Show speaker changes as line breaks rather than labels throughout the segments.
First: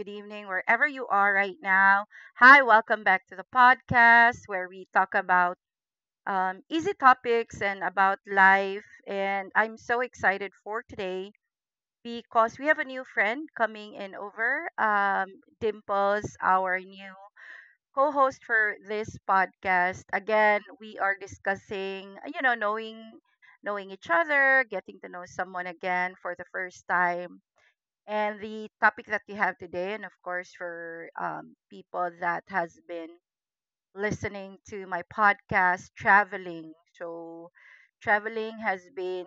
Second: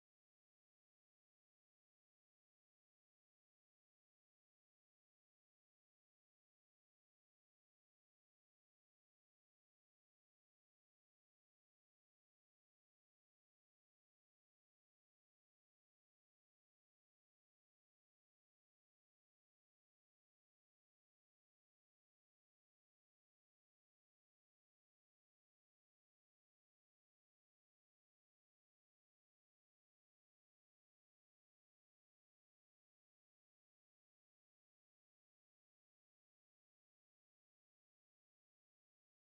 good evening, wherever you are right now. Hi, welcome back to the podcast where we talk about easy topics and about life. And I'm so excited for today because we have a new friend coming in over. Dimples, our new co-host for this podcast. Again, we are discussing, you know, knowing each other, getting to know someone again for the first time and the topic that we have today, and of course for people that has been listening to my podcast, traveling has been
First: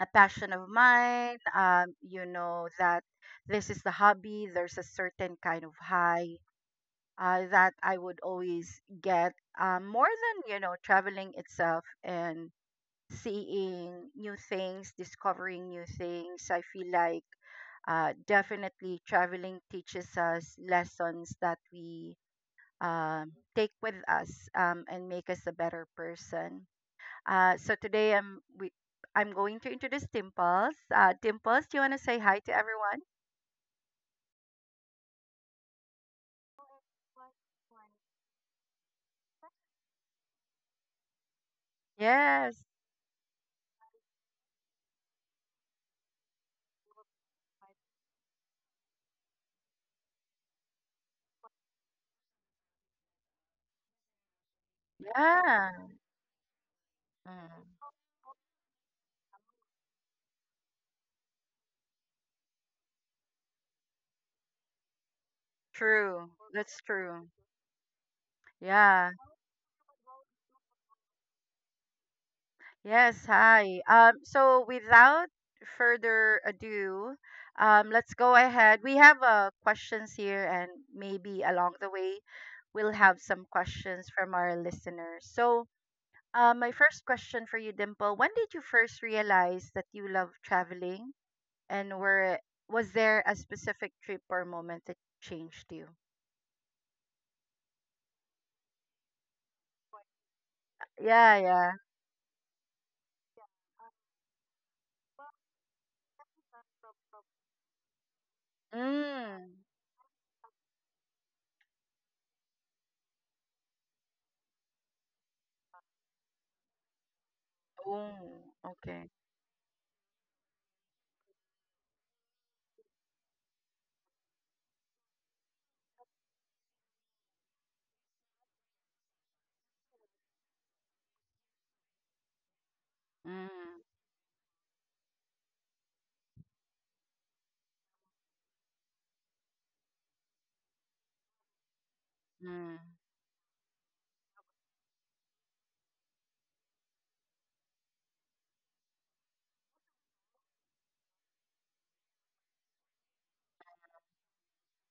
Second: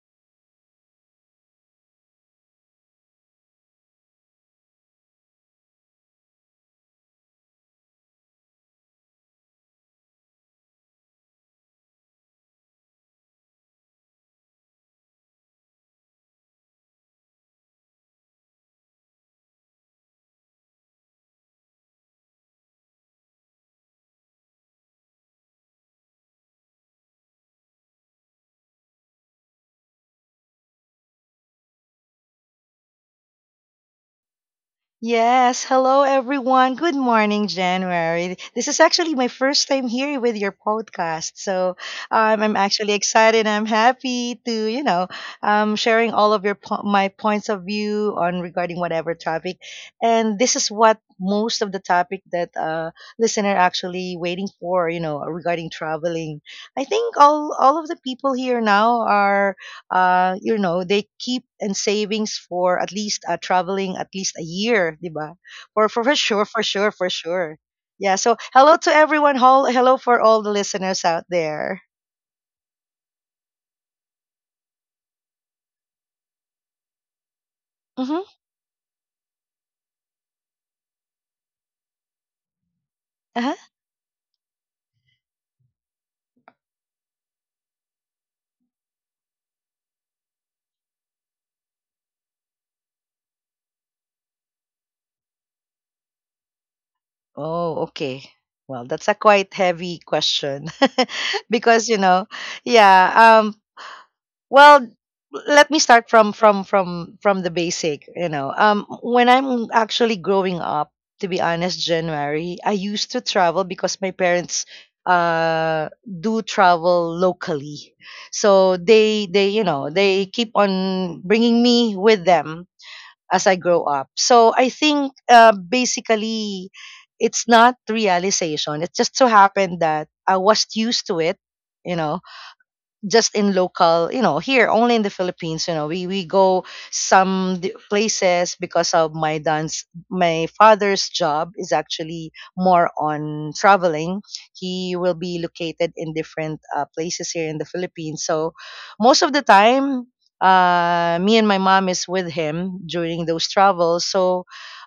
a passion of mine. You know that this is the hobby. There's a certain kind of high that I would always get, more than, you know, traveling itself. And seeing new things, discovering new things, I feel like definitely traveling teaches us lessons that we take with us, and make us a better person. So today, I'm going to introduce Dimples. Dimples, do you want to say hi to everyone?
Yes, hello everyone. Good morning, January. This is actually my first time here with your podcast. So I'm
Yes.
actually excited. I'm happy to, sharing all of my points of view on regarding whatever topic. And this is what most of the topic that listener actually waiting for, regarding
Yeah.
traveling. I think all
Mm.
of the people here now are they keep in savings for at least traveling at least a year, di ba? For
True.
sure, for
That's
sure, for
true.
sure. Yeah. So hello to
Yeah.
everyone. Hello for all the listeners out there.
Yes, hi. So without further ado, let's
Mm-hmm.
go ahead. We have questions here, and maybe along the way, we'll have some
Uh-huh.
questions from our listeners. So, my first question for you, Dimple: when did you first realize that you love traveling, and were was there a specific trip or moment that changed you?
Oh, okay. Well, that's a quite heavy question,
Yeah, yeah.
because yeah. Well, let me start from the basic. When
Mm.
I'm actually growing up, to be honest, January, I used to travel because my parents do travel locally.
Oh,
So
okay.
they they keep on bringing me with them as I grow up. So I think basically it's not realization. It just so happened that I was used to it. you know just in
Mm,
local, here only in the philippines, we go some places because of my father's job is actually
mm.
more on traveling. He will be located in different places here in the philippines. So most of the time, me and my mom is with him during those travels. So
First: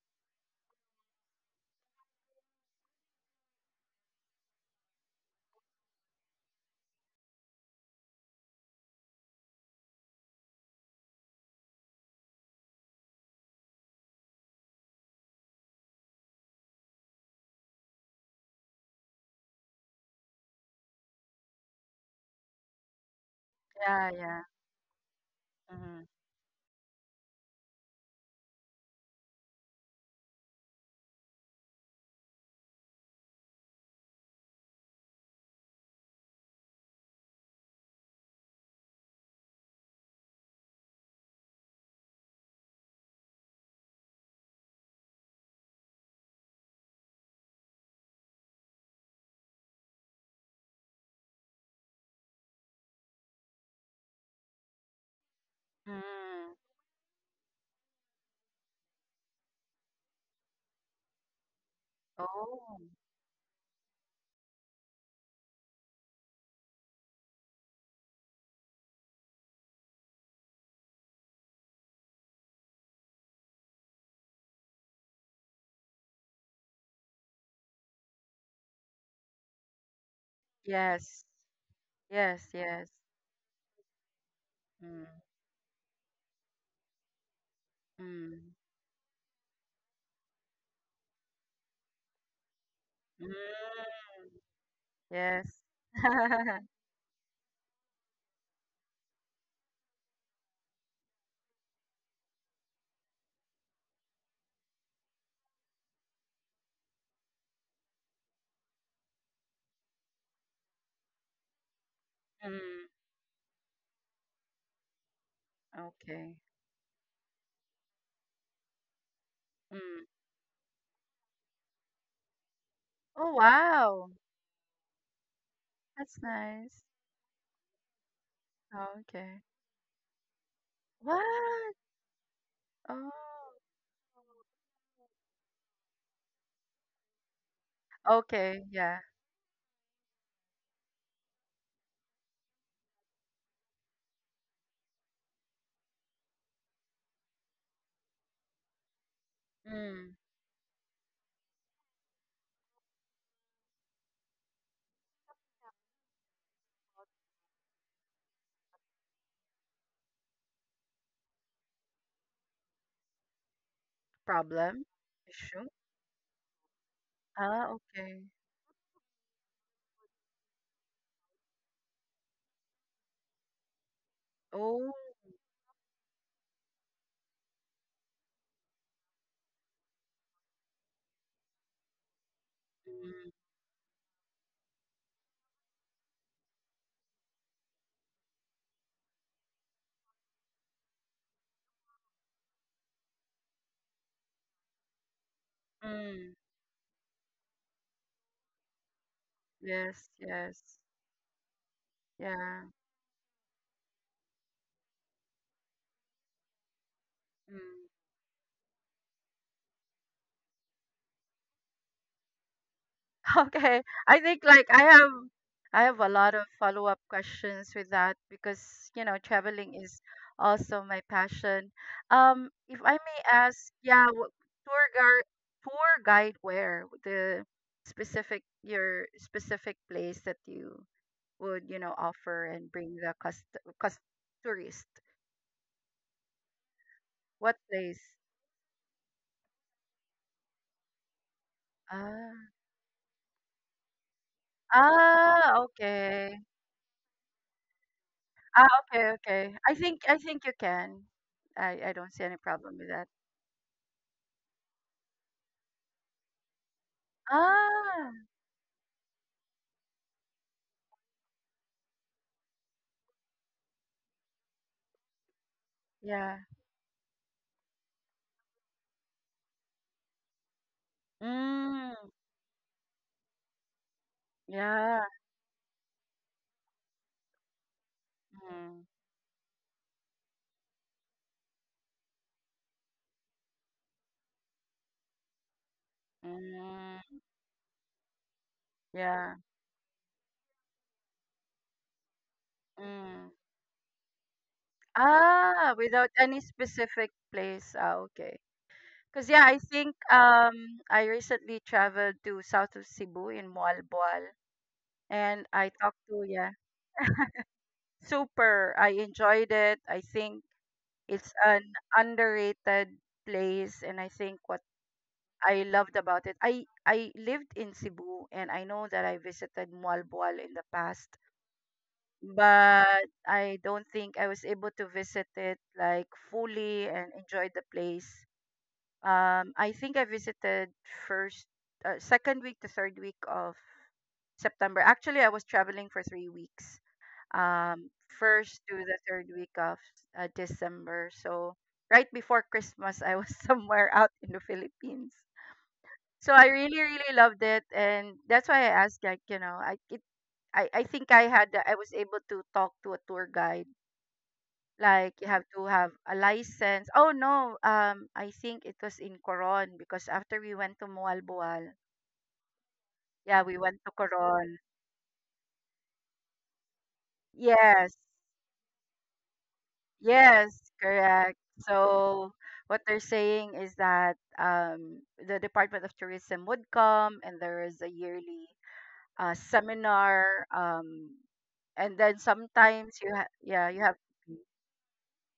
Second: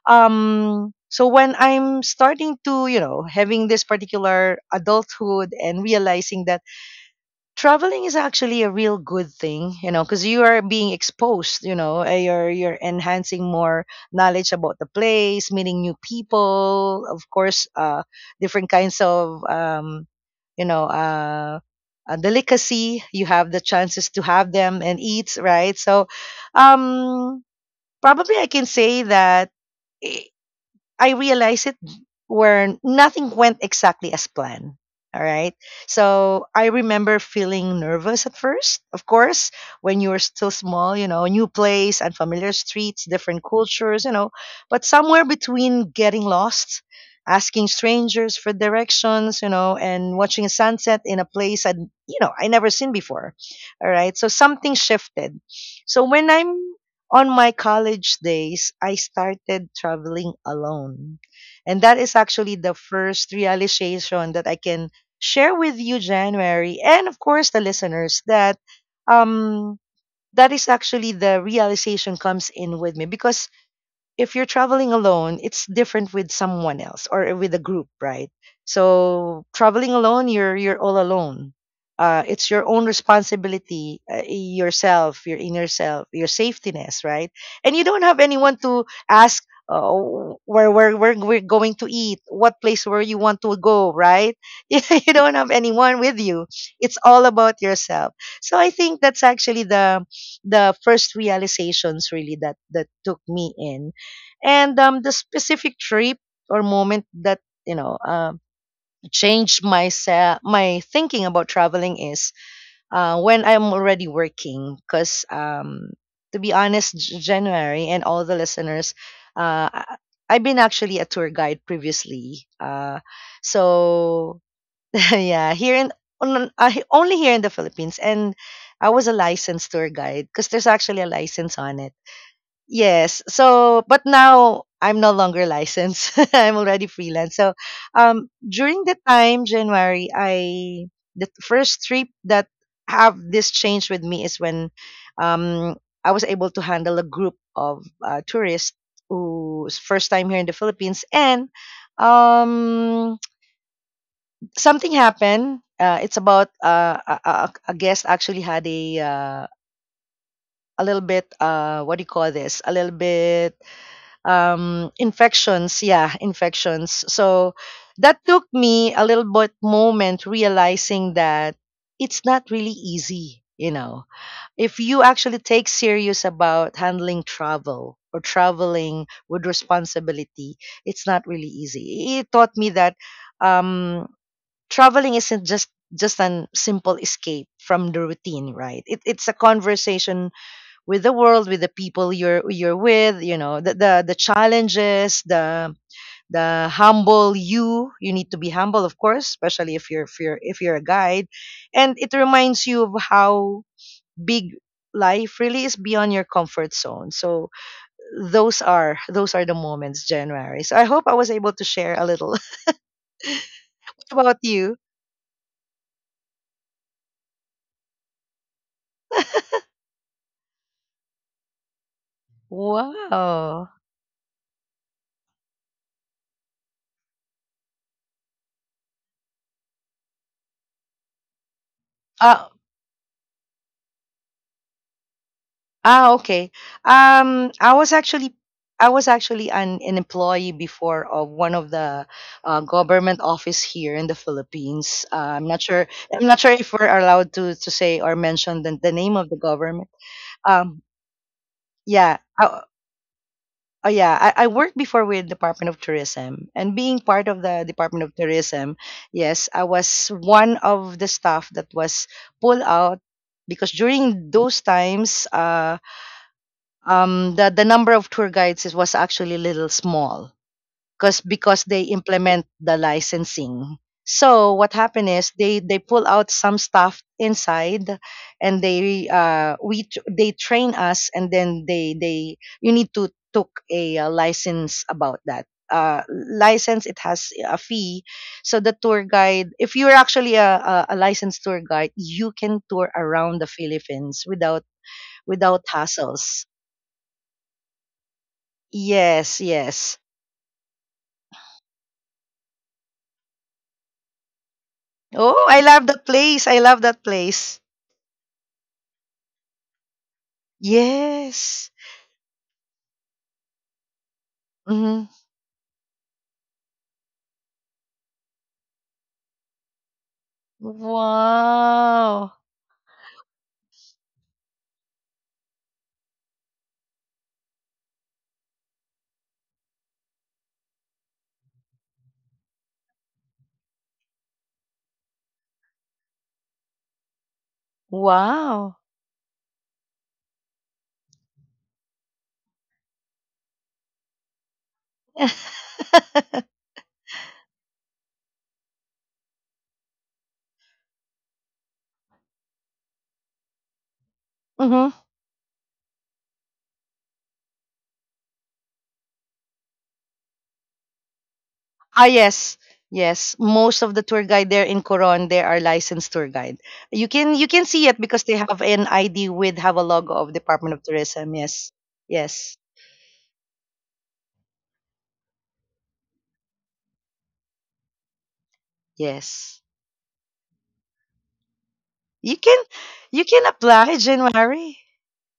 so when I'm starting to having this particular adulthood and realizing that traveling is actually a real good thing, because you are being exposed, you're enhancing more knowledge about the place, meeting new people, of course, different kinds of, you know, uh, delicacy. You have the chances
Yeah,
to
yeah.
have them and eat, right?
Mm-hmm.
So, um, probably I can say that. I realized it where nothing went exactly as planned. All right. So I remember feeling nervous at first, of course. When you were still small, new place, unfamiliar streets, different cultures, but somewhere between getting lost, asking strangers for directions, and watching a sunset in a place I never seen before. All right. So something shifted. So when I'm
Mm.
on my college days, I started traveling alone. And that is actually the
Oh,
first realization that I can share with you, January, and of course the listeners, that um that is actually the realization comes in with me. Because if you're traveling alone, it's different with someone else or with a group, right? So traveling alone, you're all
yes.
alone.
Yes,
It's your own
yes.
responsibility,
Mm.
yourself, your inner self, your safetiness, right? And you don't have
Mm.
anyone to ask, oh, where we're going to eat, what place where you
Mm.
want to go, right? You don't have
Yes.
anyone with you. It's all about yourself. So I think that's actually the first realizations really that took me in. And the specific trip or moment that you know um changed my thinking about traveling is
Mm.
when I'm already working. Because
Okay.
to be honest, January, and all the listeners, uh, I-
Mm.
I've been actually a tour guide previously.
Oh, wow.
So yeah,
That's nice.
only here in the Philippines, and I
Oh,
was a
okay.
licensed tour guide because there's actually a license
What?
on it. Yes.
Oh.
So, but now I'm no longer licensed. I'm already freelance. So,
Okay,
during the
yeah.
time January, I the first trip that have this change with me is when, um, I was able to handle a group of tourists who's first
Mm.
time here in the Philippines. And um, something happened. It's about a guest actually had a little bit, what do you call this? A little bit,
Problem? Issue?
infections. Yeah, infections. So
Ah,
that
okay.
took me a little bit moment realizing that it's not really easy. If
Oh.
you actually take serious about handling travel or traveling with responsibility, it's not really easy. It taught me that,
Mm.
um, traveling isn't just an simple escape from the routine, right? It's a conversation with the world, with the people you're with, the challenges, the
Mm.
the humble you. You need to be humble, of course, especially if you're
Yes,
if you're if
yes.
you're a guide. And it
Yeah.
reminds you of how big life really is beyond your comfort zone. So
Mm.
those are the moments, January. So I hope I was able to share a little.
Okay. I
What about
think like
you?
I have a lot of follow-up questions with that because, you know, traveling is also my passion. If I may
Wow.
ask, yeah, tour guide tour guide, where the specific your specific place that you would, you know, offer
Uh,
and bring the cust cust tourist.
Ah, okay.
What
Um, I was
place?
actually I was actually an employee before of one of the
Ah,
government office here in the Philippines. I'm not sure. I'm
okay.
not sure if we're allowed to say or mention
Ah,
the
okay,
name of the
okay.
government.
I think you
Um,
can. I don't
yeah.
see any problem with that.
Yeah, I worked before with Department of Tourism. And being part of the Department
Ah,
of Tourism, yes, I was one of the staff that was pulled out because during those times,
yeah.
the number of tour guides was actually little small, because they
Mm,
implement the licensing. So what
yeah.
happened is they pull out some stuff inside, and
Mm,
they train us. And then they you need to took a license about that. Uh, License, it
mm,
has a fee. So the tour
yeah.
guide, if you're actually a licensed tour guide, you can tour
Mm.
around the Philippines without
Ah, without any
hassles.
specific place. Ah, okay. Because
Yes,
yeah, I think
yes.
I recently traveled to south of Cebu in Moalboal,
Oh,
and
I
I
love
talked
that
to,
place.
yeah.
I love that place.
Super. I enjoyed it. I think it's
Yes.
an underrated place, and I think
Hmm.
I loved about it. I lived in Cebu and I know that I visited Mualbual in the past,
Wow.
but I don't think I was able to visit it like fully and enjoy the place. I think I visited first, second week to third week of September. Actually, I was traveling for 3 weeks. Um, first to
Wow.
the third week of December. So right before Christmas, I was somewhere out in the Philippines. So I really, really loved it, and that's why I asked. Like, you know, I think I had I was able to talk to a tour guide.
Hmm.
Like, you have to have a license. Oh no, I think it was in Coron because after we went to Moalboal,
Ah, yes. Yes,
yeah, we went
most
to
of the tour guide
Coron.
there in Coron, they are licensed tour guide. You can see
Yes,
it because they have an ID with have a logo of
yes,
Department of Tourism.
correct.
Yes,
So
yes,
what they're saying is that the Department of Tourism would come, and there is a yearly
yes.
seminar, and then
You can
sometimes
you can
yeah, you have.
apply, January.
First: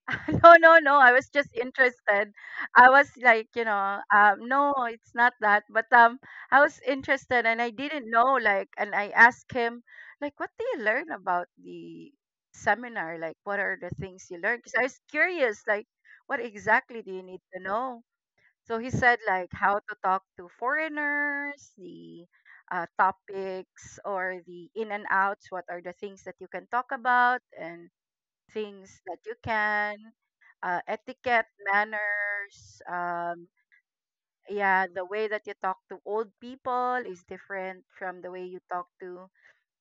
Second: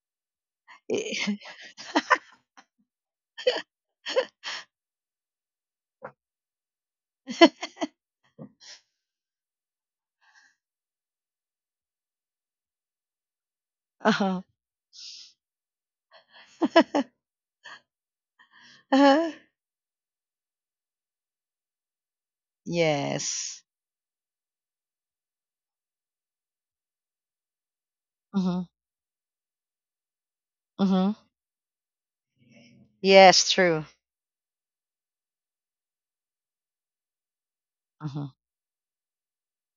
No, no, no, I was just interested. I was like, you know, no, it's not that, but I was interested and I didn't know, like, and I asked him like what do you learn about the seminar, like what are the things you
Uh-huh.
learn, because I was curious like what exactly do you need to know. So he said
Uh-huh.
like how to talk to foreigners, the
Yes.
topics, or the in and outs. What are the things that you can talk about, and
Mhm,
things that you can,
mhm.
etiquette, manners.
Yes, true.
Yeah, the way that you talk to old people is different from the
Mhm.
way you talk to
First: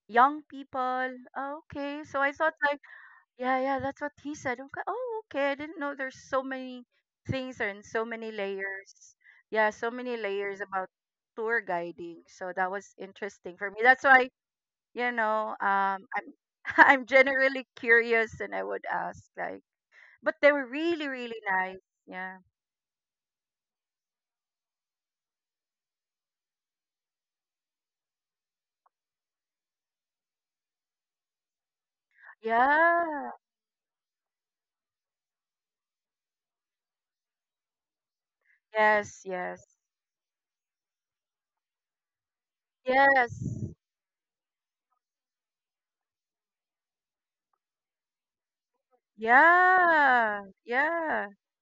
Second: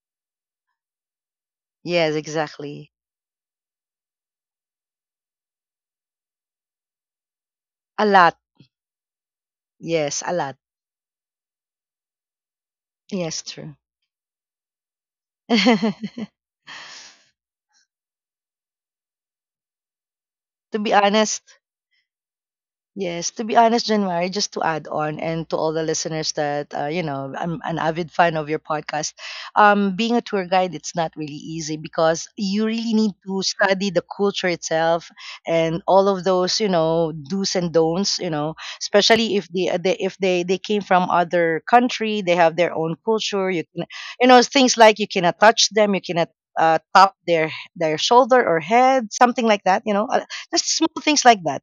young people. Oh, okay,
Yes,
so I thought like
exactly.
yeah, yeah, that's what he said. I'm like, oh, okay. I didn't know there's so many things and so
A
many
lot.
layers. Yeah, so many
Yes, a lot.
layers about tour guiding. So that was
Yes,
interesting for me.
true.
That's why, you know, I'm I'm generally curious and I would ask like, but they were
to be
really, really
honest,
nice. Yeah.
Yes, to be honest, January, just to add on, and to all the listeners that, I'm an avid fan of your podcast. Being a tour guide, it's not really easy because you really need
Yeah.
to study the culture itself and all of those, do's and don'ts,
Yes,
especially if
yes.
they, uh, they if they, they came from other country, they have their own culture. You
Yes.
can, things like you cannot touch them, you cannot, tap their shoulder or head, something like that.
Yeah.
Just small things
Yeah.
like that.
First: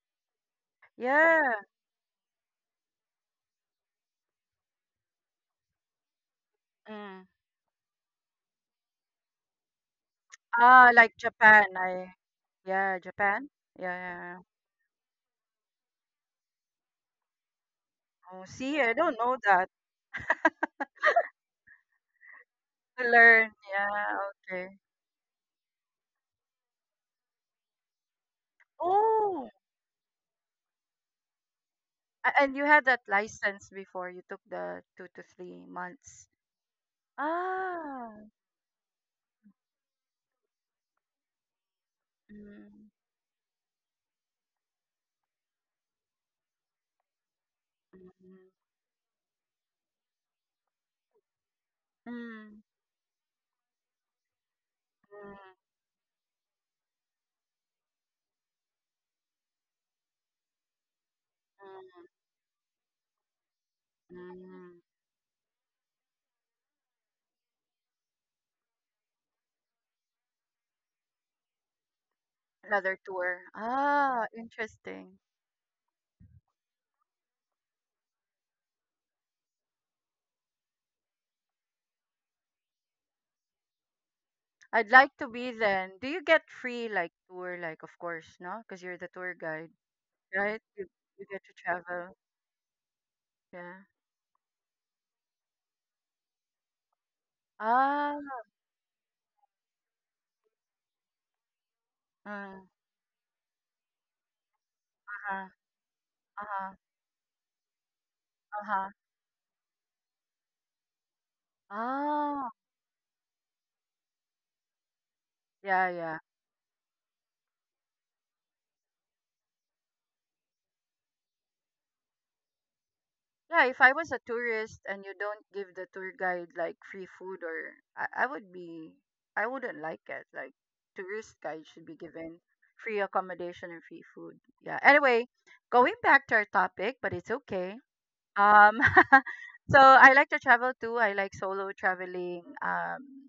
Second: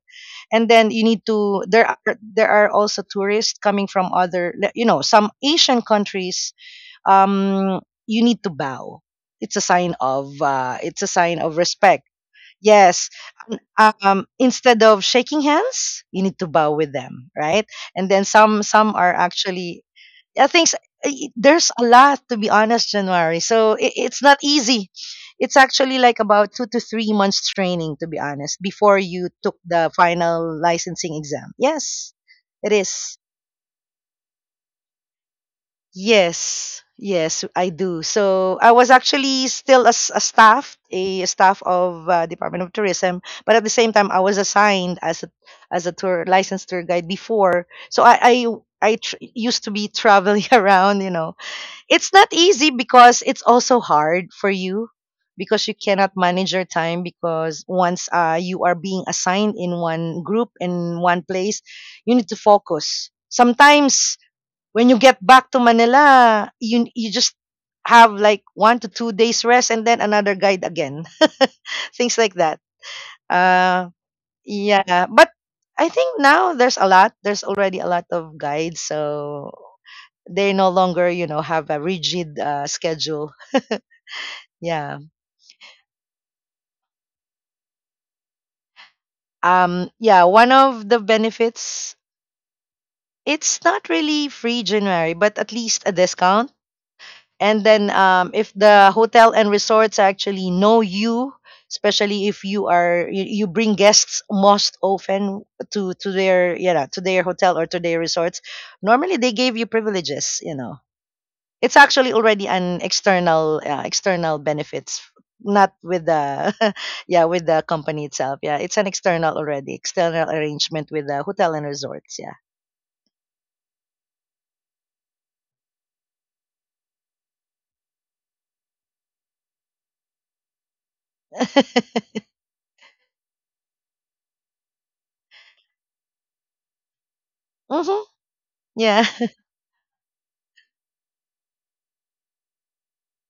And then you need
Yeah.
to there are also tourists coming from other some Asian countries.
Mm.
um you need to bow. it's a sign of uh
Ah,
it's a
like
sign of
Japan,
respect.
I yeah,
Yes.
Japan? Yeah, yeah, yeah.
Instead of shaking hands, you need to bow with them, right? And then
Oh,
some
see, I
some are
don't know that.
actually, I think, there's a lot. To be honest,
To
January,
learn,
so it,
yeah,
it's not
okay.
easy. It's actually like about 2 to 3 months training, to be honest, before you
Oh,
took the final licensing exam. Yes,
and you
it
had that
is.
license before you took the 2 to 3 months.
Yes, yes, I do.
Ah,
So I was actually still as a staff of, Department of
mm,
Tourism, but at the same time I was assigned as a tour licensed tour guide before. So I I
mm,
I used to be traveling around. It's not
mm,
easy because it's also hard for you,
mm, mm,
because you cannot manage your time. Because once, you are being assigned in one group in one place, you need to focus. Sometimes
mm.
when you get back to Manila, you just have like 1 to 2 days rest and then another guide again. Things like that.
Another tour.
Uh,
Ah,
yeah,
interesting.
but I think now there's a lot. There's already a lot of guides, so they no longer have a rigid, schedule.
I'd
Yeah.
like to be then. Do you get free like tour? Like, of course, no, because you're the tour guide,
Yeah, one
right?
of the
You get to
benefits.
travel.
It's
Yeah.
not really free, January, but at least a discount. And then,
Ah,
if the hotel and resorts actually know you, especially if
mm,
you bring guests most often
uh-huh,
to to their
uh-huh,
yeah to their hotel or to their resorts,
uh-huh.
normally they gave you privileges. It's actually already
Oh,
an external benefits. Not
yeah,
with
yeah.
the yeah, with the company itself. Yeah, it's an external already external arrangement with the hotel and resorts. Yeah.
Yeah, if I was a tourist and you don't give the tour guide like free food, I would be, I wouldn't like it. Like tourist guide should be given free accommodation and free food. Yeah. Anyway, going back to our topic, but it's okay.
Mm-hmm.
Um,
Yeah.
so I like to travel too. I like solo traveling.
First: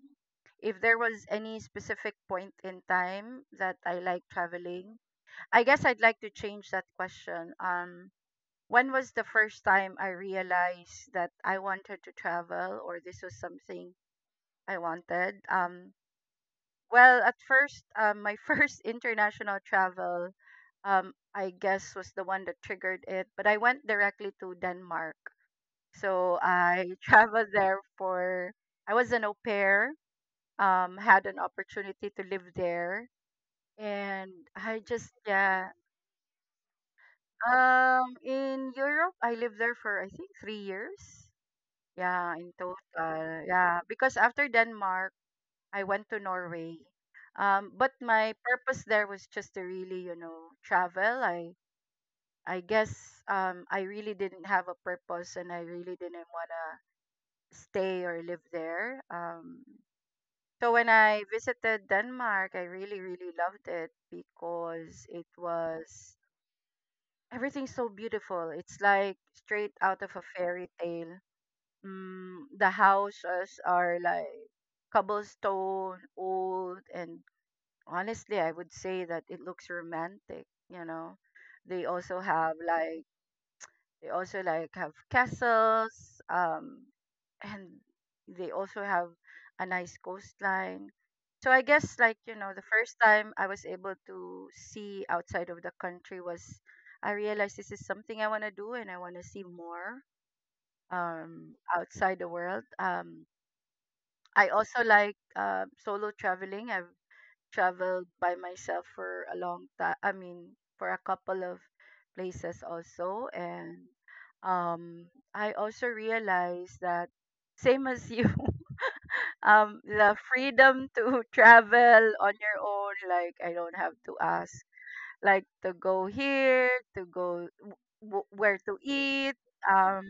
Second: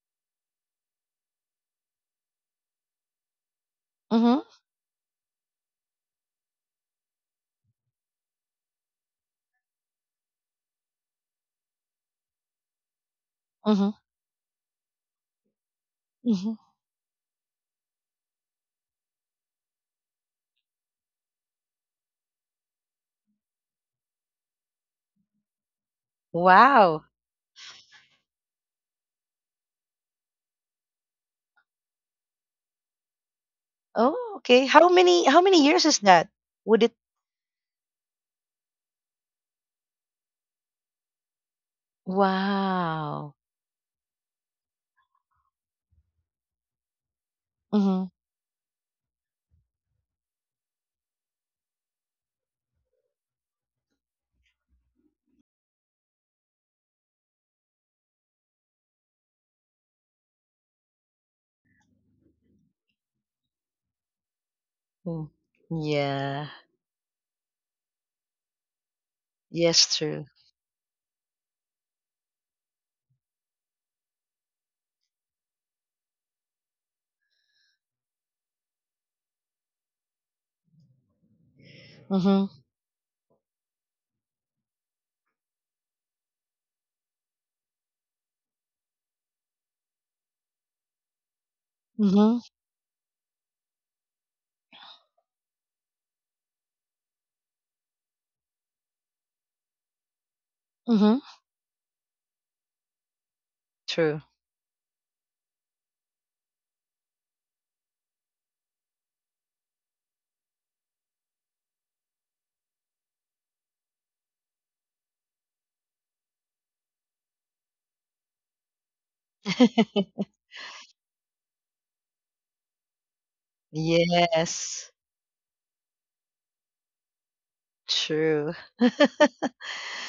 If there was any specific point in time that I like
Mm-hmm.
traveling, I guess I'd like to change that question. When was the first time I realized that I wanted to travel, or this was something
Mm-hmm.
I wanted?
Hmm.
Well, at first, my first international travel, I guess, was the one that triggered it, but I went directly to Denmark. So I
Wow.
traveled there for, I was an au pair, had an opportunity to live there.
Oh,
And
okay.
I
how
just,
many how many
yeah.
years is that, would it?
In Europe, I lived there for I think 3 years. Yeah, in
Wow.
total. Yeah, because after Denmark, I went to Norway. But
Mm-hmm.
my purpose there was just to really, you know, travel. I guess I really didn't have a purpose and I really didn't wanna stay or live there. So when I visited Denmark, I really, really loved it because it
Mm.
was
Yeah.
everything's so beautiful. It's like straight
Yes,
out of a
true.
fairy tale. Mm, the houses are like cobblestone, old, and honestly, I would say that it looks romantic. You know, they also
Mm-hmm.
have like they also like have castles, um, and they also have a nice coastline. So I guess like, you
Mm-hmm.
know, the first time I was able to see outside of the country was I realized this is something I want to do and I want to see more
Mm-hmm.
outside the world.
True.
I also like solo traveling. I've traveled by myself for a long time. I mean, for a couple of places also, and um, I also realized that same as you, the freedom to travel on your own. Like I don't have to ask,
Yes,
like to go here, to go
true.
where to eat. Um,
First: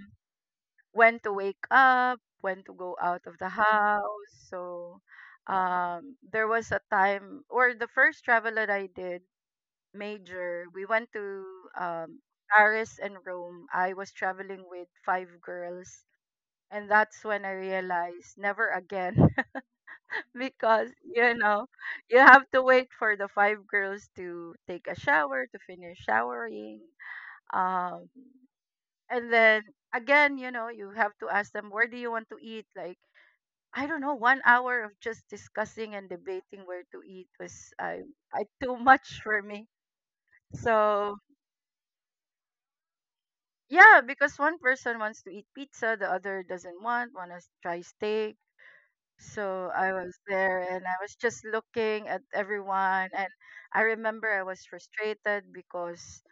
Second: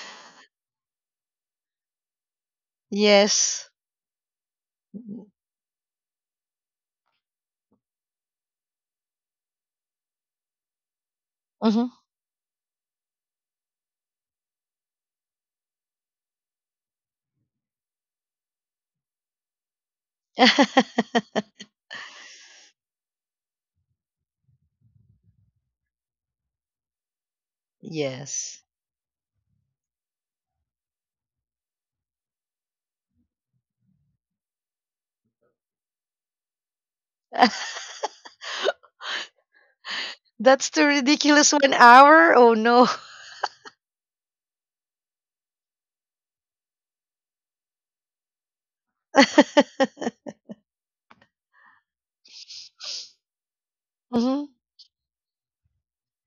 when to wake up, when to go out of the
Yes.
house. So there was a time, or the first travel that I did, major, we went to
Mhm.
um, Paris and Rome. I was traveling with five girls. And that's when I realized, never again. Because, you know, you have to wait for the five girls to take a shower, to finish showering, um
Yes.
and then again, you know, you have to ask them where do you want to eat. Like, I don't know, 1 hour of just discussing and debating where to eat was, I too much for me.
That's too
So
ridiculous. 1 hour? Oh, no.
yeah, because one person wants to eat pizza, the other doesn't want to try steak. So I was there and I was just looking at everyone, and I remember I
Mhm.
was frustrated because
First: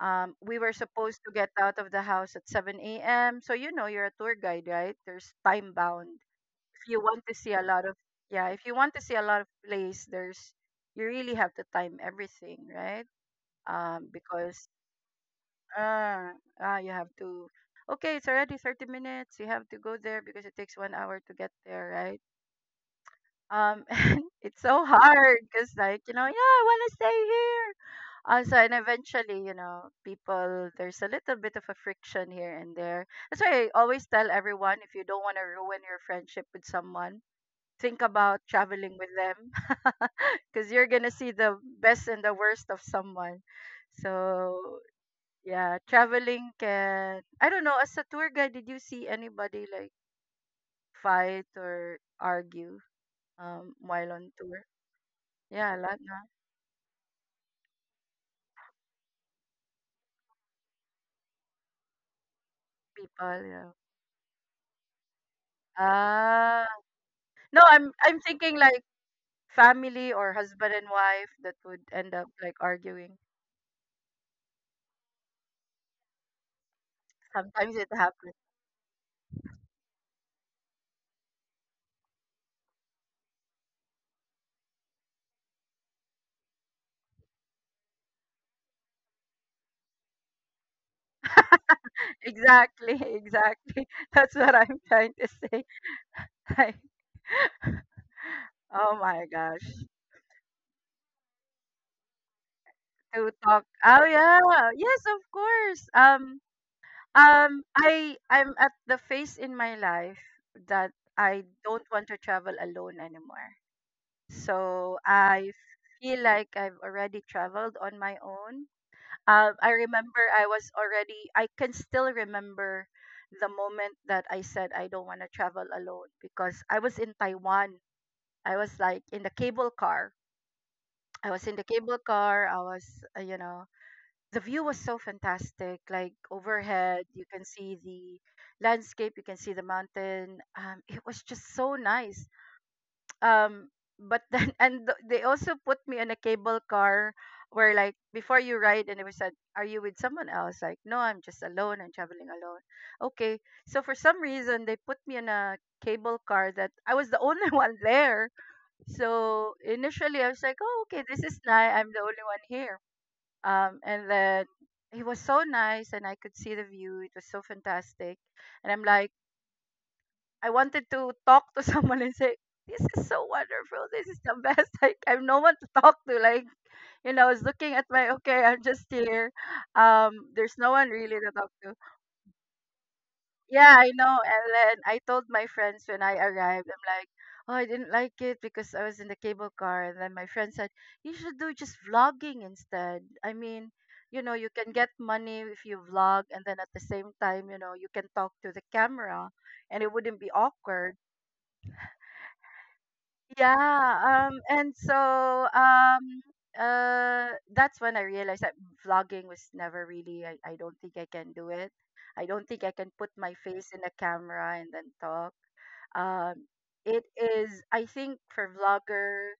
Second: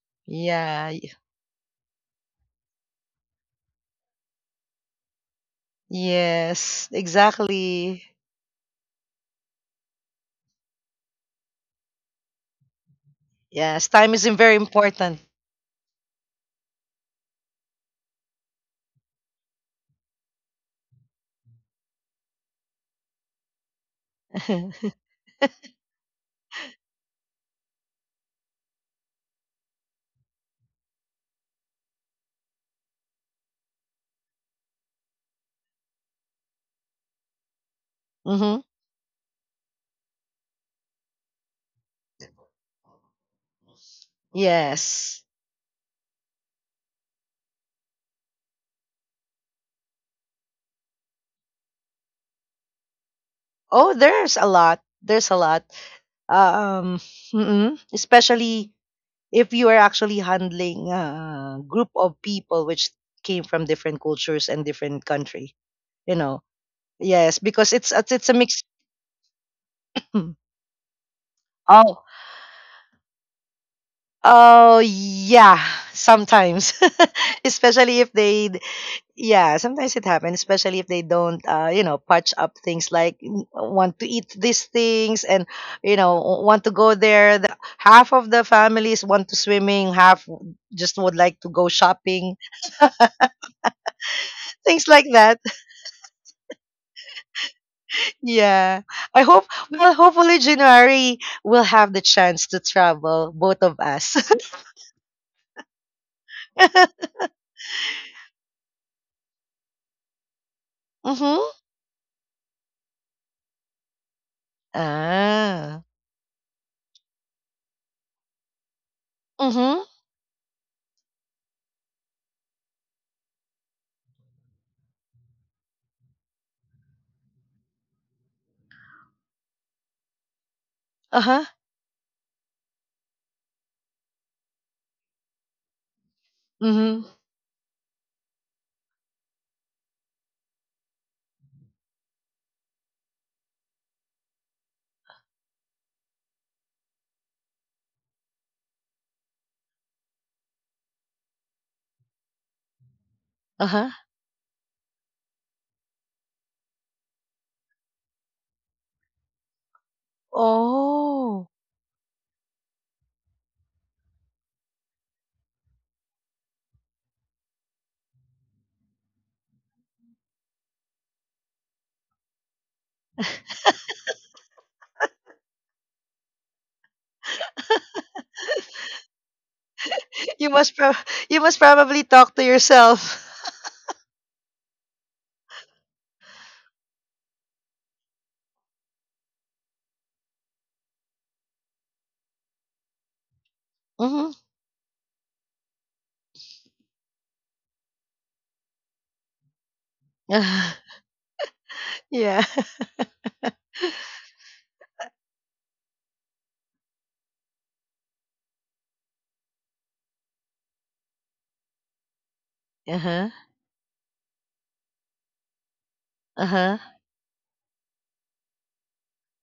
we were
Yeah. Y
supposed to get out of the house at 7 a.m. So you know, you're a tour guide, right? There's time bound.
yes,
You want to see a lot of
exactly.
yeah, if you want to see a lot of place, there's, you really have to time everything, right?
Yes, time
Um,
is im very
because
important.
uh, you have to, okay, it's already 30 minutes, you have to go there because it takes 1 hour to get there, right? And it's so hard because, like, you know, yeah, I wanna stay here. So and eventually, you know, people, there's a little bit of a friction here and there. That's why I always tell everyone, if you don't want to ruin your friendship with someone, think about
Mhm.
traveling with them. Because you're gonna see the best and the worst of someone. So
Yes.
yeah, traveling can, I don't know. As a tour guide, did you see anybody like fight or argue
Oh,
while
there's
on
a
tour?
lot. There's a lot.
Yeah, a lot of
Uh, Um, especially if you are actually handling a group of people which came
people.
from
Yeah.
different cultures and different country, you know?
Ah,
Yes,
no,
because
I'm I'm
it's a
thinking
mix.
like family or husband and wife that would
Oh,
end up like arguing.
Oh yeah, sometimes,
Sometimes it
especially if
happens.
they yeah, sometimes it happens, especially if they don't you know, patch up things like want to eat these things and you know want to go there. Half of the families want to swimming, just would like to go shopping,
Exactly, exactly. That's what I'm
things like
trying to
that.
say. Right.
Yeah,
Oh
I
my
hope
gosh.
well, hopefully January will have the chance to travel,
To
both
talk.
of
Oh
us.
yeah. Yes, of course. Um um I I'm at the phase in my life that
Hmm.
I don't want to travel alone anymore. So I
Ah.
feel like I've already traveled on my own. I
Mhm.
remember I was already I can still remember the moment that I said I don't want to travel alone because I was in Taiwan. I was like in the cable car I
Uh-huh.
was in the cable car. I was, you know, the view was so fantastic. Like
Mhm.
overhead, you can see the landscape, you can see the mountain. It was just so nice. Um, but then, and they also put me in a cable car where, like, before you ride, and they were said, "Are you with someone else?" Like, no, I'm just alone. I'm traveling alone. Okay. So
Uh-huh.
for some reason, they put me in a cable car that I was the only one there, so initially, I was like, "Oh, okay, this is
Oh.
nice. I'm the only one here." And then he was so nice, and I could see the view. It was so fantastic, and I'm like, I wanted to talk to someone and say, "This is so wonderful. This is the best." Like, I have no one to talk to. Like, I was looking at my okay, I'm just here.
You
There's no
must pro.
one really to
You
talk
must
to.
probably talk to yourself.
Yeah, I know. And then I told my friends when I arrived, I'm like, oh, I didn't like it because I was in the cable car. And then my friend said, you should do just vlogging instead. I mean, you
Mhm.
know, you can get money if you vlog, and then at the same time, you know, you can talk to the camera and it wouldn't be
Uh-huh.
awkward.
Yeah.
Yeah, and so um, that's when I realized that vlogging was never really. I don't think I can do it. I don't think I can put
Uh-huh.
my face in a camera and then talk. Um,
Uh-huh.
it is. I think for vlogger,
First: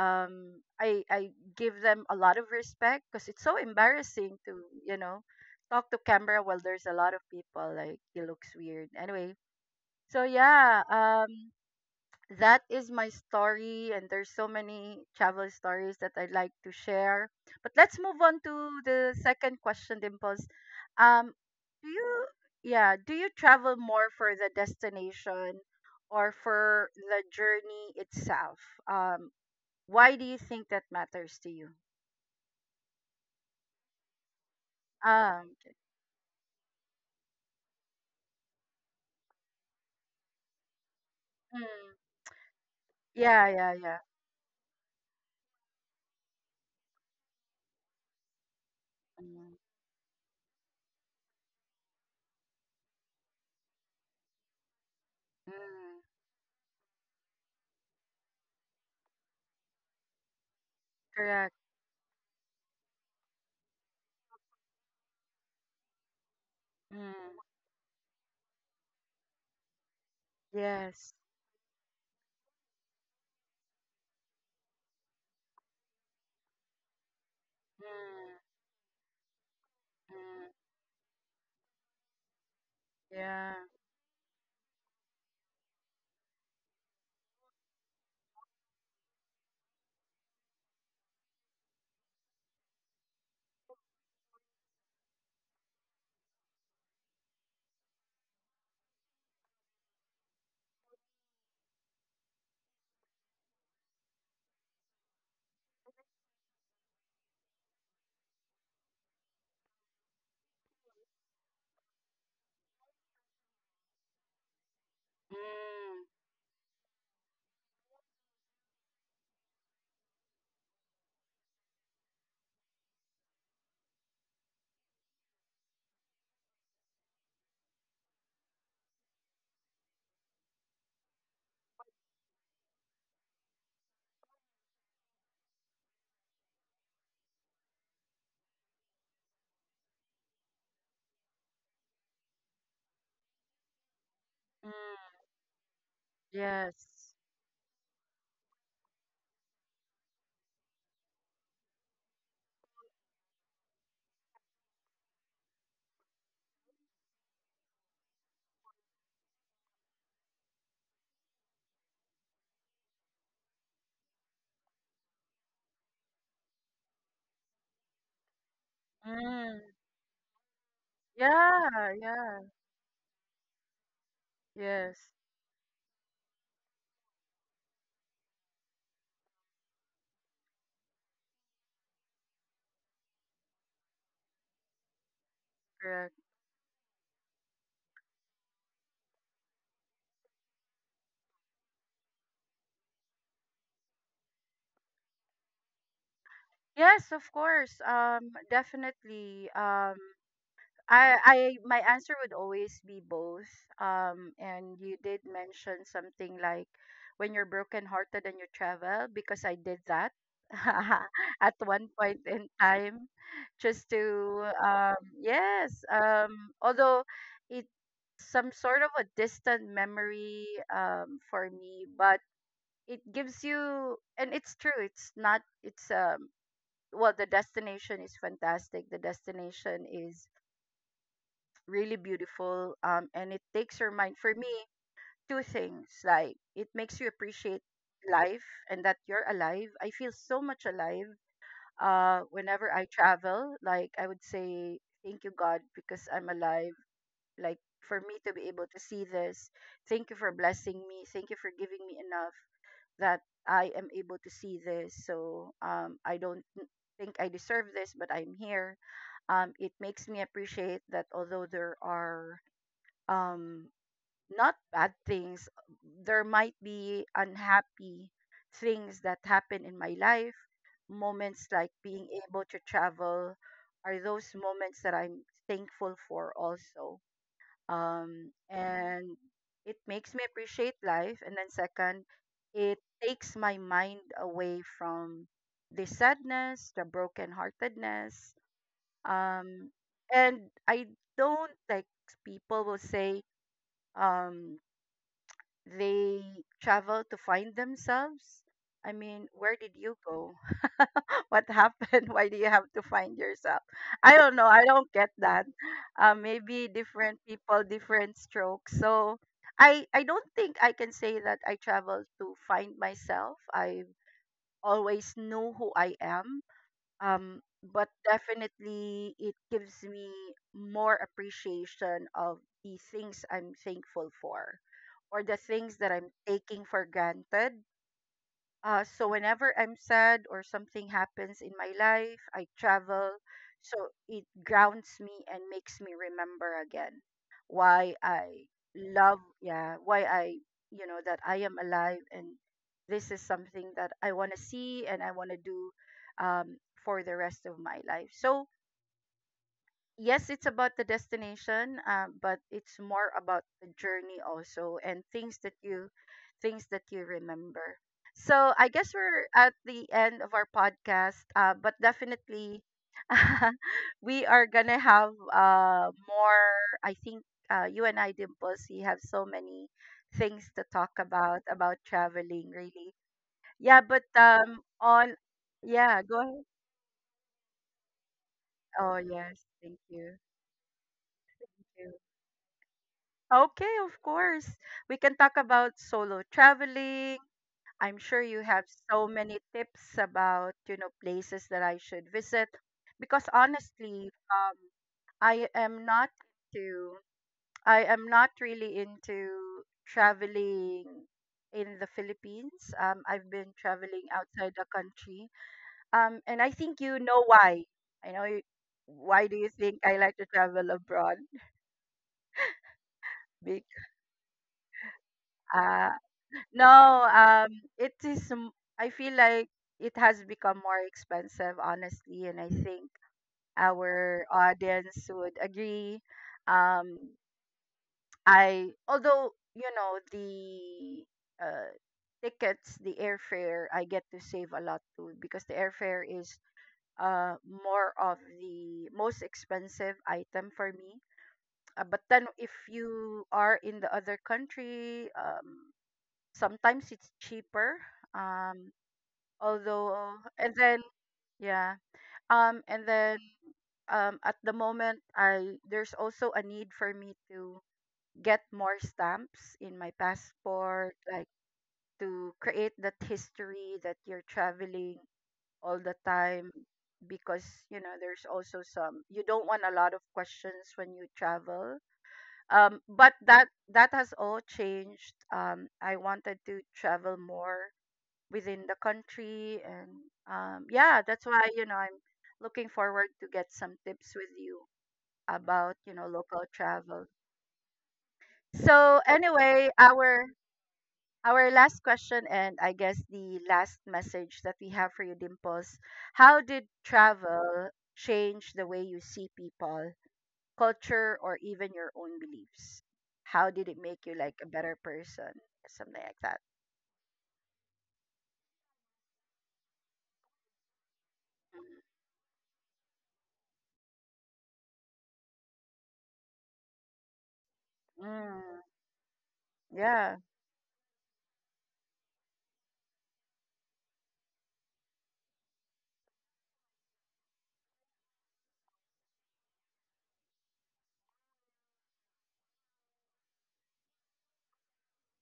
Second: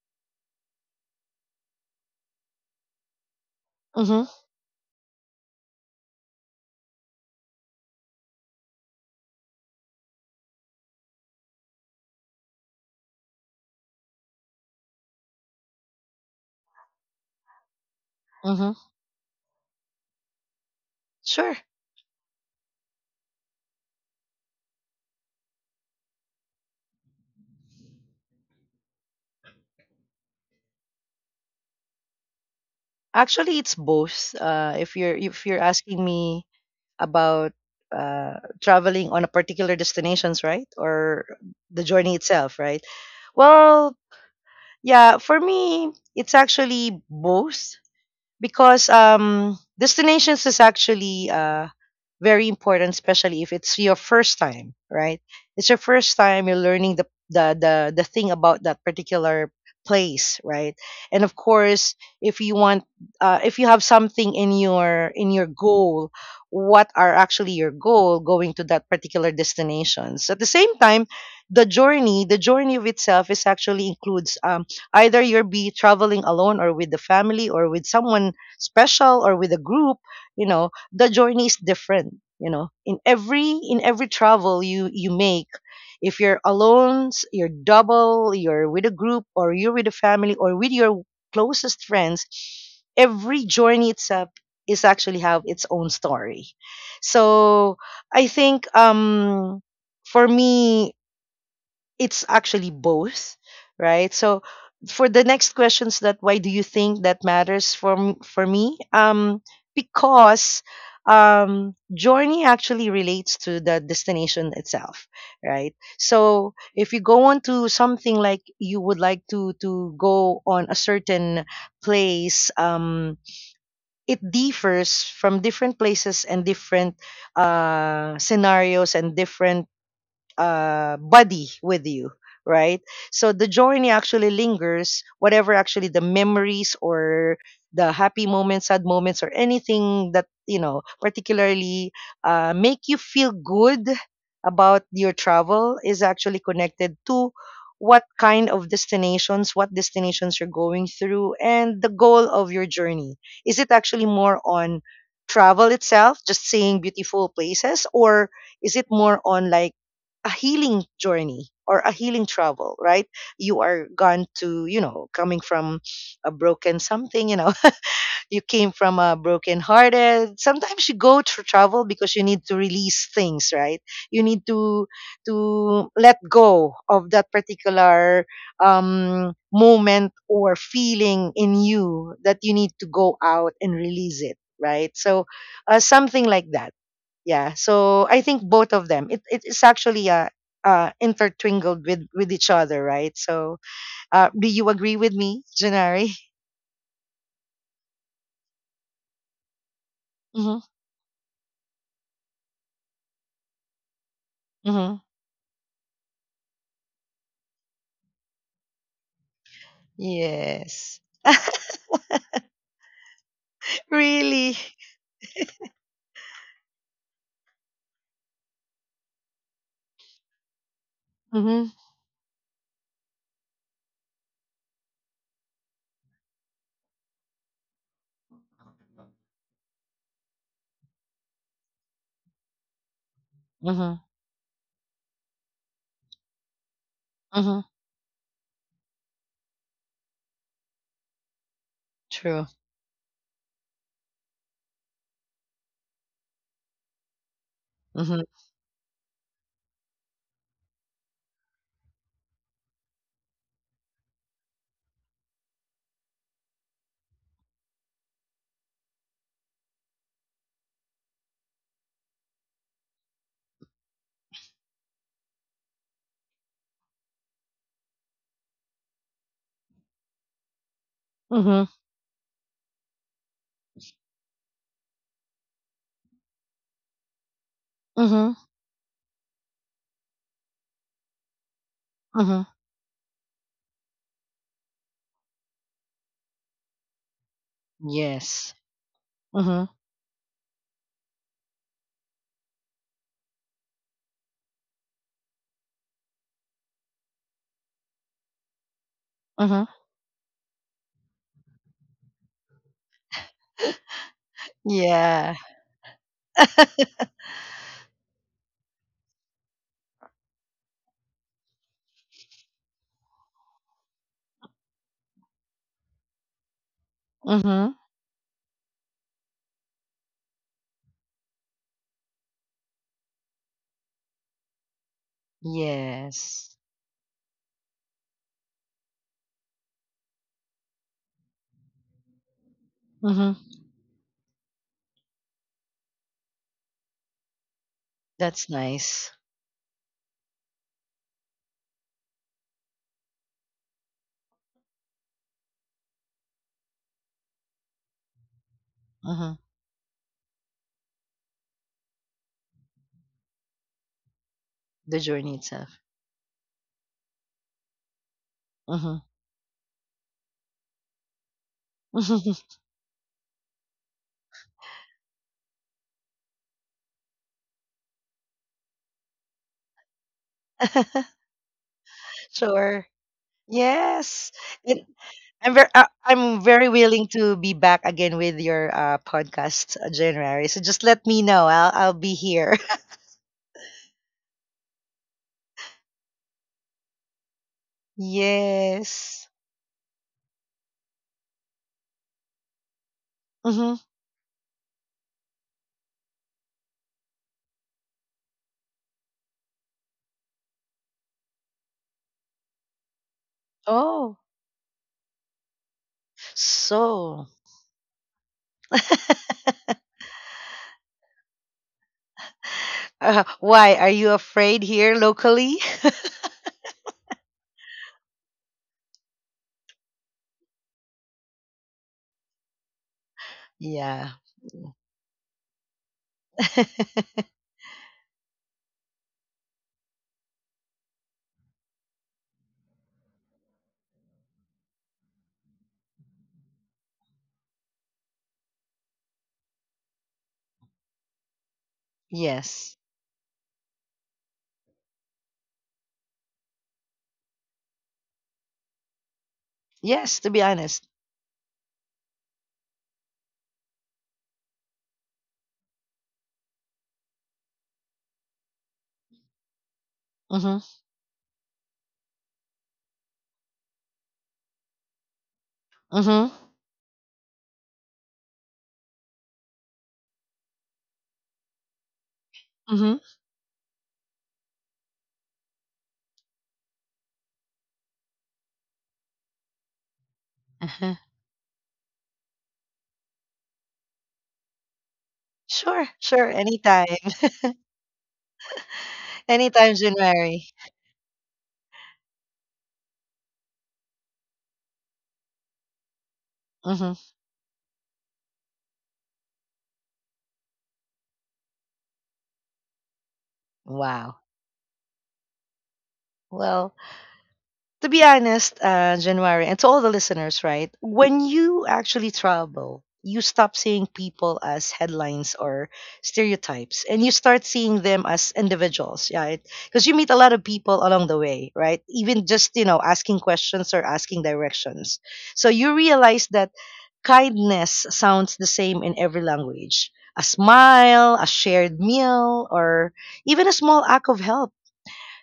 I give them a lot of respect because it's so
Mhm.
embarrassing to you know talk to camera while there's a lot of people. Like it looks weird. Anyway, so yeah. That is my story, and there's so many travel stories that I'd like to share, but let's move on
Mhm.
to the second question, Dimples. Um
Sure.
do you Yeah, do you travel more for the destination or for the journey itself? um why do you think that matters to you?
Actually, it's both. If
um
you're asking me about uh traveling on a particular destinations, right? Or the
mm,
journey itself, right?
yeah, yeah,
Well,
yeah.
yeah, for me, it's actually both because
Mm,
destinations is actually very important, especially if it's your first time, right? It's your
mm,
first time you're learning the thing about that particular place, right? And of
correct.
course, if you want, if you have something in your goal, what are
Mm,
actually your goal going to that particular destination? So at the same time,
yes.
the journey of itself is actually includes either you're be traveling alone or with the family or with someone
Mm,
special or with a group, you
mm,
know, the journey is different, you know,
yeah.
in every travel you make if you're alone you're double you're with a group or you're with a family or with your closest friends, every journey itself is actually have its own story. So I think for me it's actually both, right? So for the next questions that why do you think that matters for me, because journey actually relates to the destination itself, right?
Mm,
So if you go on to something like you would like to go on a certain place, it differs from different places and different scenarios and different buddy with you, right? So the journey actually lingers, whatever actually the memories or the happy moments, sad moments, or anything that, you know, particularly make you feel good about your
mm.
travel is actually connected
Yes.
to what kind of destinations, what destinations you're going through, and the goal of your journey. Is it actually more on travel itself, just seeing beautiful places, or is it more on like a healing journey or a healing travel, right? You are gone to, you know, coming from a broken something, you know, you came from a broken
Mm.
hearted. Sometimes you go to travel
Yeah,
because you need
yeah.
to release things, right? You need
Yes,
to let go of that particular moment or feeling in you that you need to go out and release it, right? So
correct.
something like that. Yeah, so I think both of them, it is actually intertwined with each other, right? So uh, do you agree with me, janari?
Yes, of course. Definitely.
Hmm.
My answer would always be both. And
Hmm.
you did mention something like when you're brokenhearted and you travel, because I did that
Yes.
at one point in time, just to,
Really.
yes. Although it, some sort of a distant memory for
Hmm.
me, but it gives you, and it's true, it's not it's well, the destination is fantastic, the destination is really beautiful, and it takes
Hmm.
your mind for me two things, like it makes you
Hmm.
appreciate life and that you're alive. I feel so much alive
True.
whenever I travel. Like I would say thank you God because I'm alive, like for me
Hmm.
to be able to see this, thank you for blessing me, thank you for giving me enough that I am able to see this. So I don't think I deserve this, but I'm here. It makes me appreciate that although there are um, not bad things, there might be unhappy things that happen in my life. Moments
Hmm.
like being able to travel are those moments that I'm thankful for also,
Hmm.
and it makes me appreciate life, and then second,
Hmm.
it takes my mind away from the sadness, the brokenheartedness,
Yes. Hmm.
um, and I don't like people will say, um, they travel to find themselves? I mean, where
Hmm.
did you go? what happened? Why do you have to find yourself? I don't know. I don't get
Yeah.
that. Maybe different people, different strokes. So I don't think I can say that I travel to find myself. I always knew who I am, um
Hmm.
but definitely it gives me more appreciation of the things I'm thankful for or the things that I'm
Yes.
taking for granted. Uh, so whenever I'm sad or something happens in my life, I travel.
Hmm.
So it grounds me and makes me remember again why
That's nice.
yeah, why I, you know, that I am alive and this is something that I want to see and I want to do, um, for the rest of my life. So
Hmm.
yes, it's about the destination, but it's more about the journey also
The
and
journey itself.
things that you remember. So I guess
Hmm.
we're at the end of our podcast, but definitely we are gonna have more. I think you and I, Dimples, we have so many things to talk about traveling.
Sure.
Really, yeah. But
Yes. And
on yeah, go
I'm
ahead.
very willing to be back again with your
Oh yes,
podcast,
thank you.
January. So just let me know.
Thank
I'll
you.
be here.
Okay, of course. We can talk about solo traveling. I'm sure you have so
Yes.
many tips about, you know, places that I should visit because
Mm-hmm.
honestly, I am not to I am not really into traveling in the Philippines. I've been traveling
Oh,
outside the country. And I think you
so
know why. I know you, why do you think I like to travel abroad?
why are you afraid here locally?
Because no, I feel like it has become more expensive, honestly, and I think
Yeah.
our audience would agree. Um, I although you know the uh, tickets, the airfare, I get to save a lot too because the airfare is more of the most expensive item for me. But then if
Yes.
you are in the other country, sometimes it's cheaper. Um, although
Yes. To be
and then
honest.
yeah, and then at the moment, I there's also a need for me to get more stamps in my
Mm-hmm.
passport, like to create that history that you're traveling all the
Mm-hmm.
time, because you know there's also some, you don't want a lot of questions when you travel.
Mm-hmm.
But that has all changed. I wanted to travel more within the country, and
Uh-huh.
yeah, that's why, you know, I'm looking forward to get some tips with you about,
Sure.
you know,
Sure.
local
Anytime.
travel. So anyway,
Anytime, January.
our last question, and I guess the last message that we have for you, Dimples, how did
Mm-hmm.
travel change the way you see people, culture, or even your own beliefs? How did it make you
Wow.
like a better person, something like that?
Well, to be honest, January, and to all the listeners, right? When you actually travel, you stop seeing people as headlines or stereotypes, and you start seeing them as
Mm,
individuals, right? Because you meet a
yeah.
lot of people along the way, right? Even just you know asking questions or asking directions, so you realize that kindness sounds the same in every language. A smile, a shared meal, or even a small act of help,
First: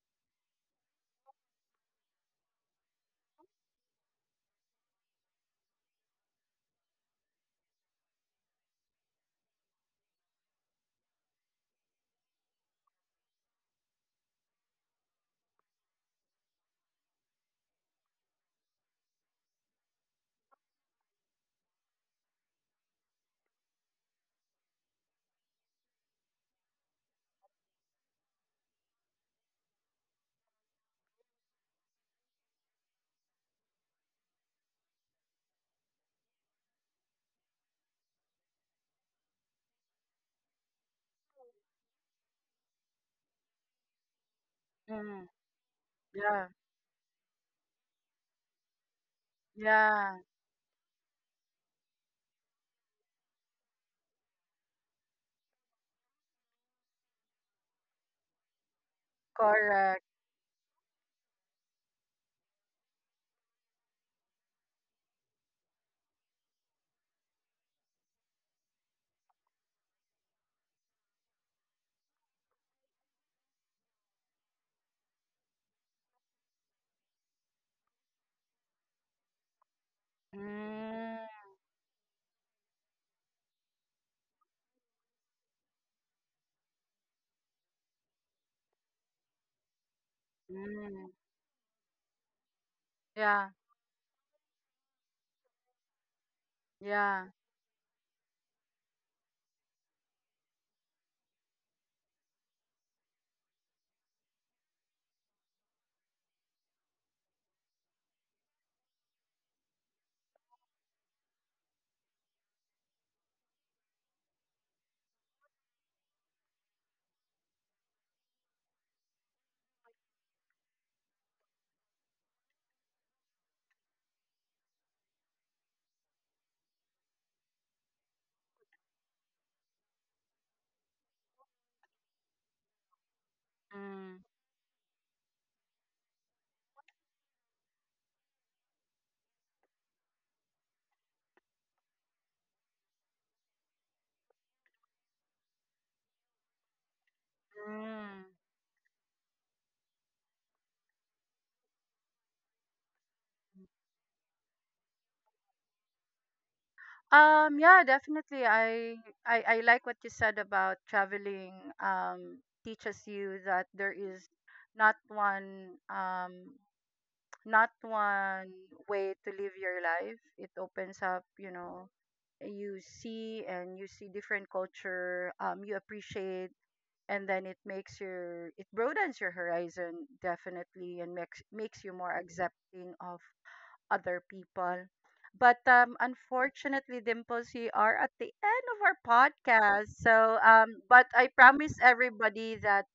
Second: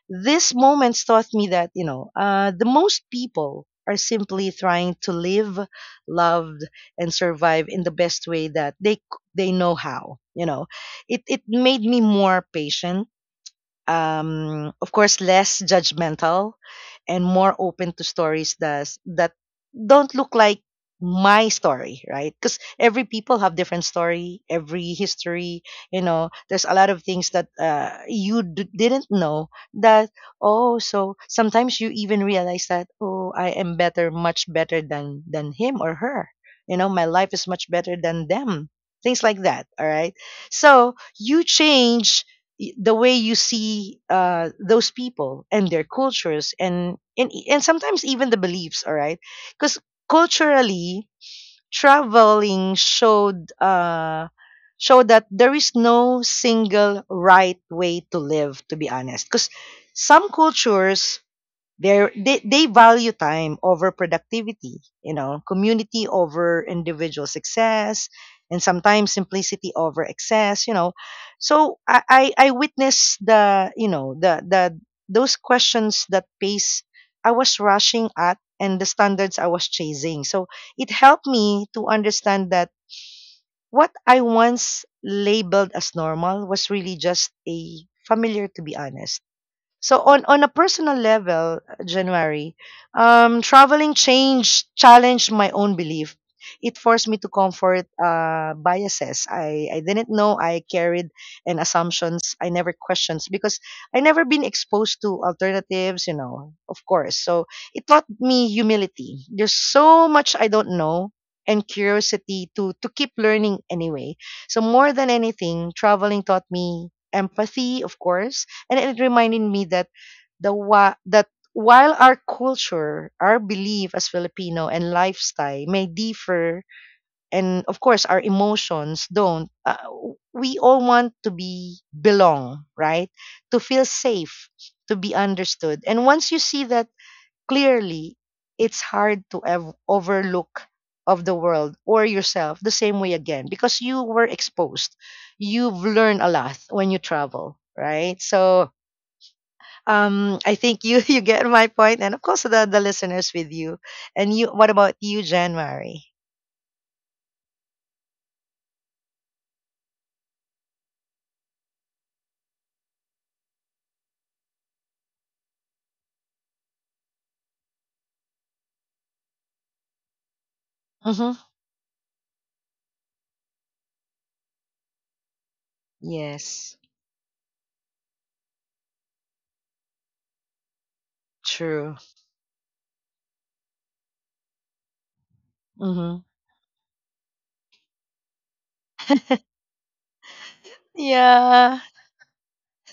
these moments taught me that, you know, the most people are simply trying to live, loved, and survive in the best way that they know how. You know, it made me more patient, of course, less judgmental and more open to stories that don't look like my story, right? Because every people have different story, every history. You know, there's a lot of things that didn't know. That oh, so sometimes you even realize that oh, I am better, much better than him or her. You know, my life is much better than them. Things like that. All right. So you change the way you see those
Mm,
people and their
yeah,
cultures, and sometimes even the beliefs, all right? Because
yeah.
culturally traveling showed that there is no single right way to live, to be honest, because
Correct.
some cultures, they value time over productivity, you know, community over individual success, and sometimes simplicity over excess, you know. So I witnessed the you know the those questions that pace I was rushing at and the standards I was chasing. So it
Mm,
helped me to understand that what I once labeled as normal was really just a familiar, to be honest. So on a personal
mm.
level, January,
Yeah,
traveling changed challenged my own belief. It forced me to
yeah.
comfort biases. I didn't know I carried and assumptions I never questioned because I never been exposed to alternatives, you know, of course. So it taught me humility. There's so much I don't know and curiosity to keep learning anyway. So more than anything, traveling taught me empathy, of course, and it reminded me that that while our culture, our belief as Filipino and lifestyle may differ, and of course our emotions don't, we all want to be belong, right? To feel
Mm,
safe, to be understood, and once you see that clearly, it's hard to overlook of the world or yourself the same way again because you were exposed, you've learned a lot when you travel, right?
mm.
So I think you you get my point, and of course the listeners with you. And you, what about you, January?
Yeah, definitely. I like what you said about traveling teaches you that there is not one um not one way to live your life. It opens up,
Mm-hmm.
you know, you see, and you see different culture, you appreciate,
Yes,
and then it makes your, it broadens your horizon definitely, and makes you
true.
more accepting of other people. But
Mm-hmm.
unfortunately, Dimples, we are at the end of our podcast, so but I promise
Yeah.
everybody that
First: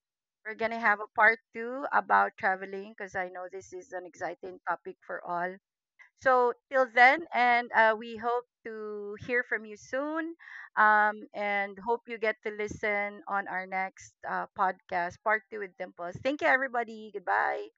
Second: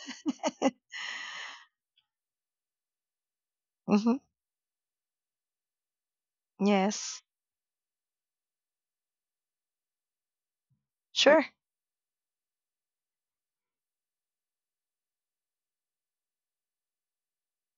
we're gonna have a part two about traveling because I know this is an
Mm-hmm.
exciting topic for all. So till
Yes,
then, and we hope to hear from you soon,
sure.
and hope you get to listen on our next podcast, part two with Dimples. Thank you, everybody. Goodbye.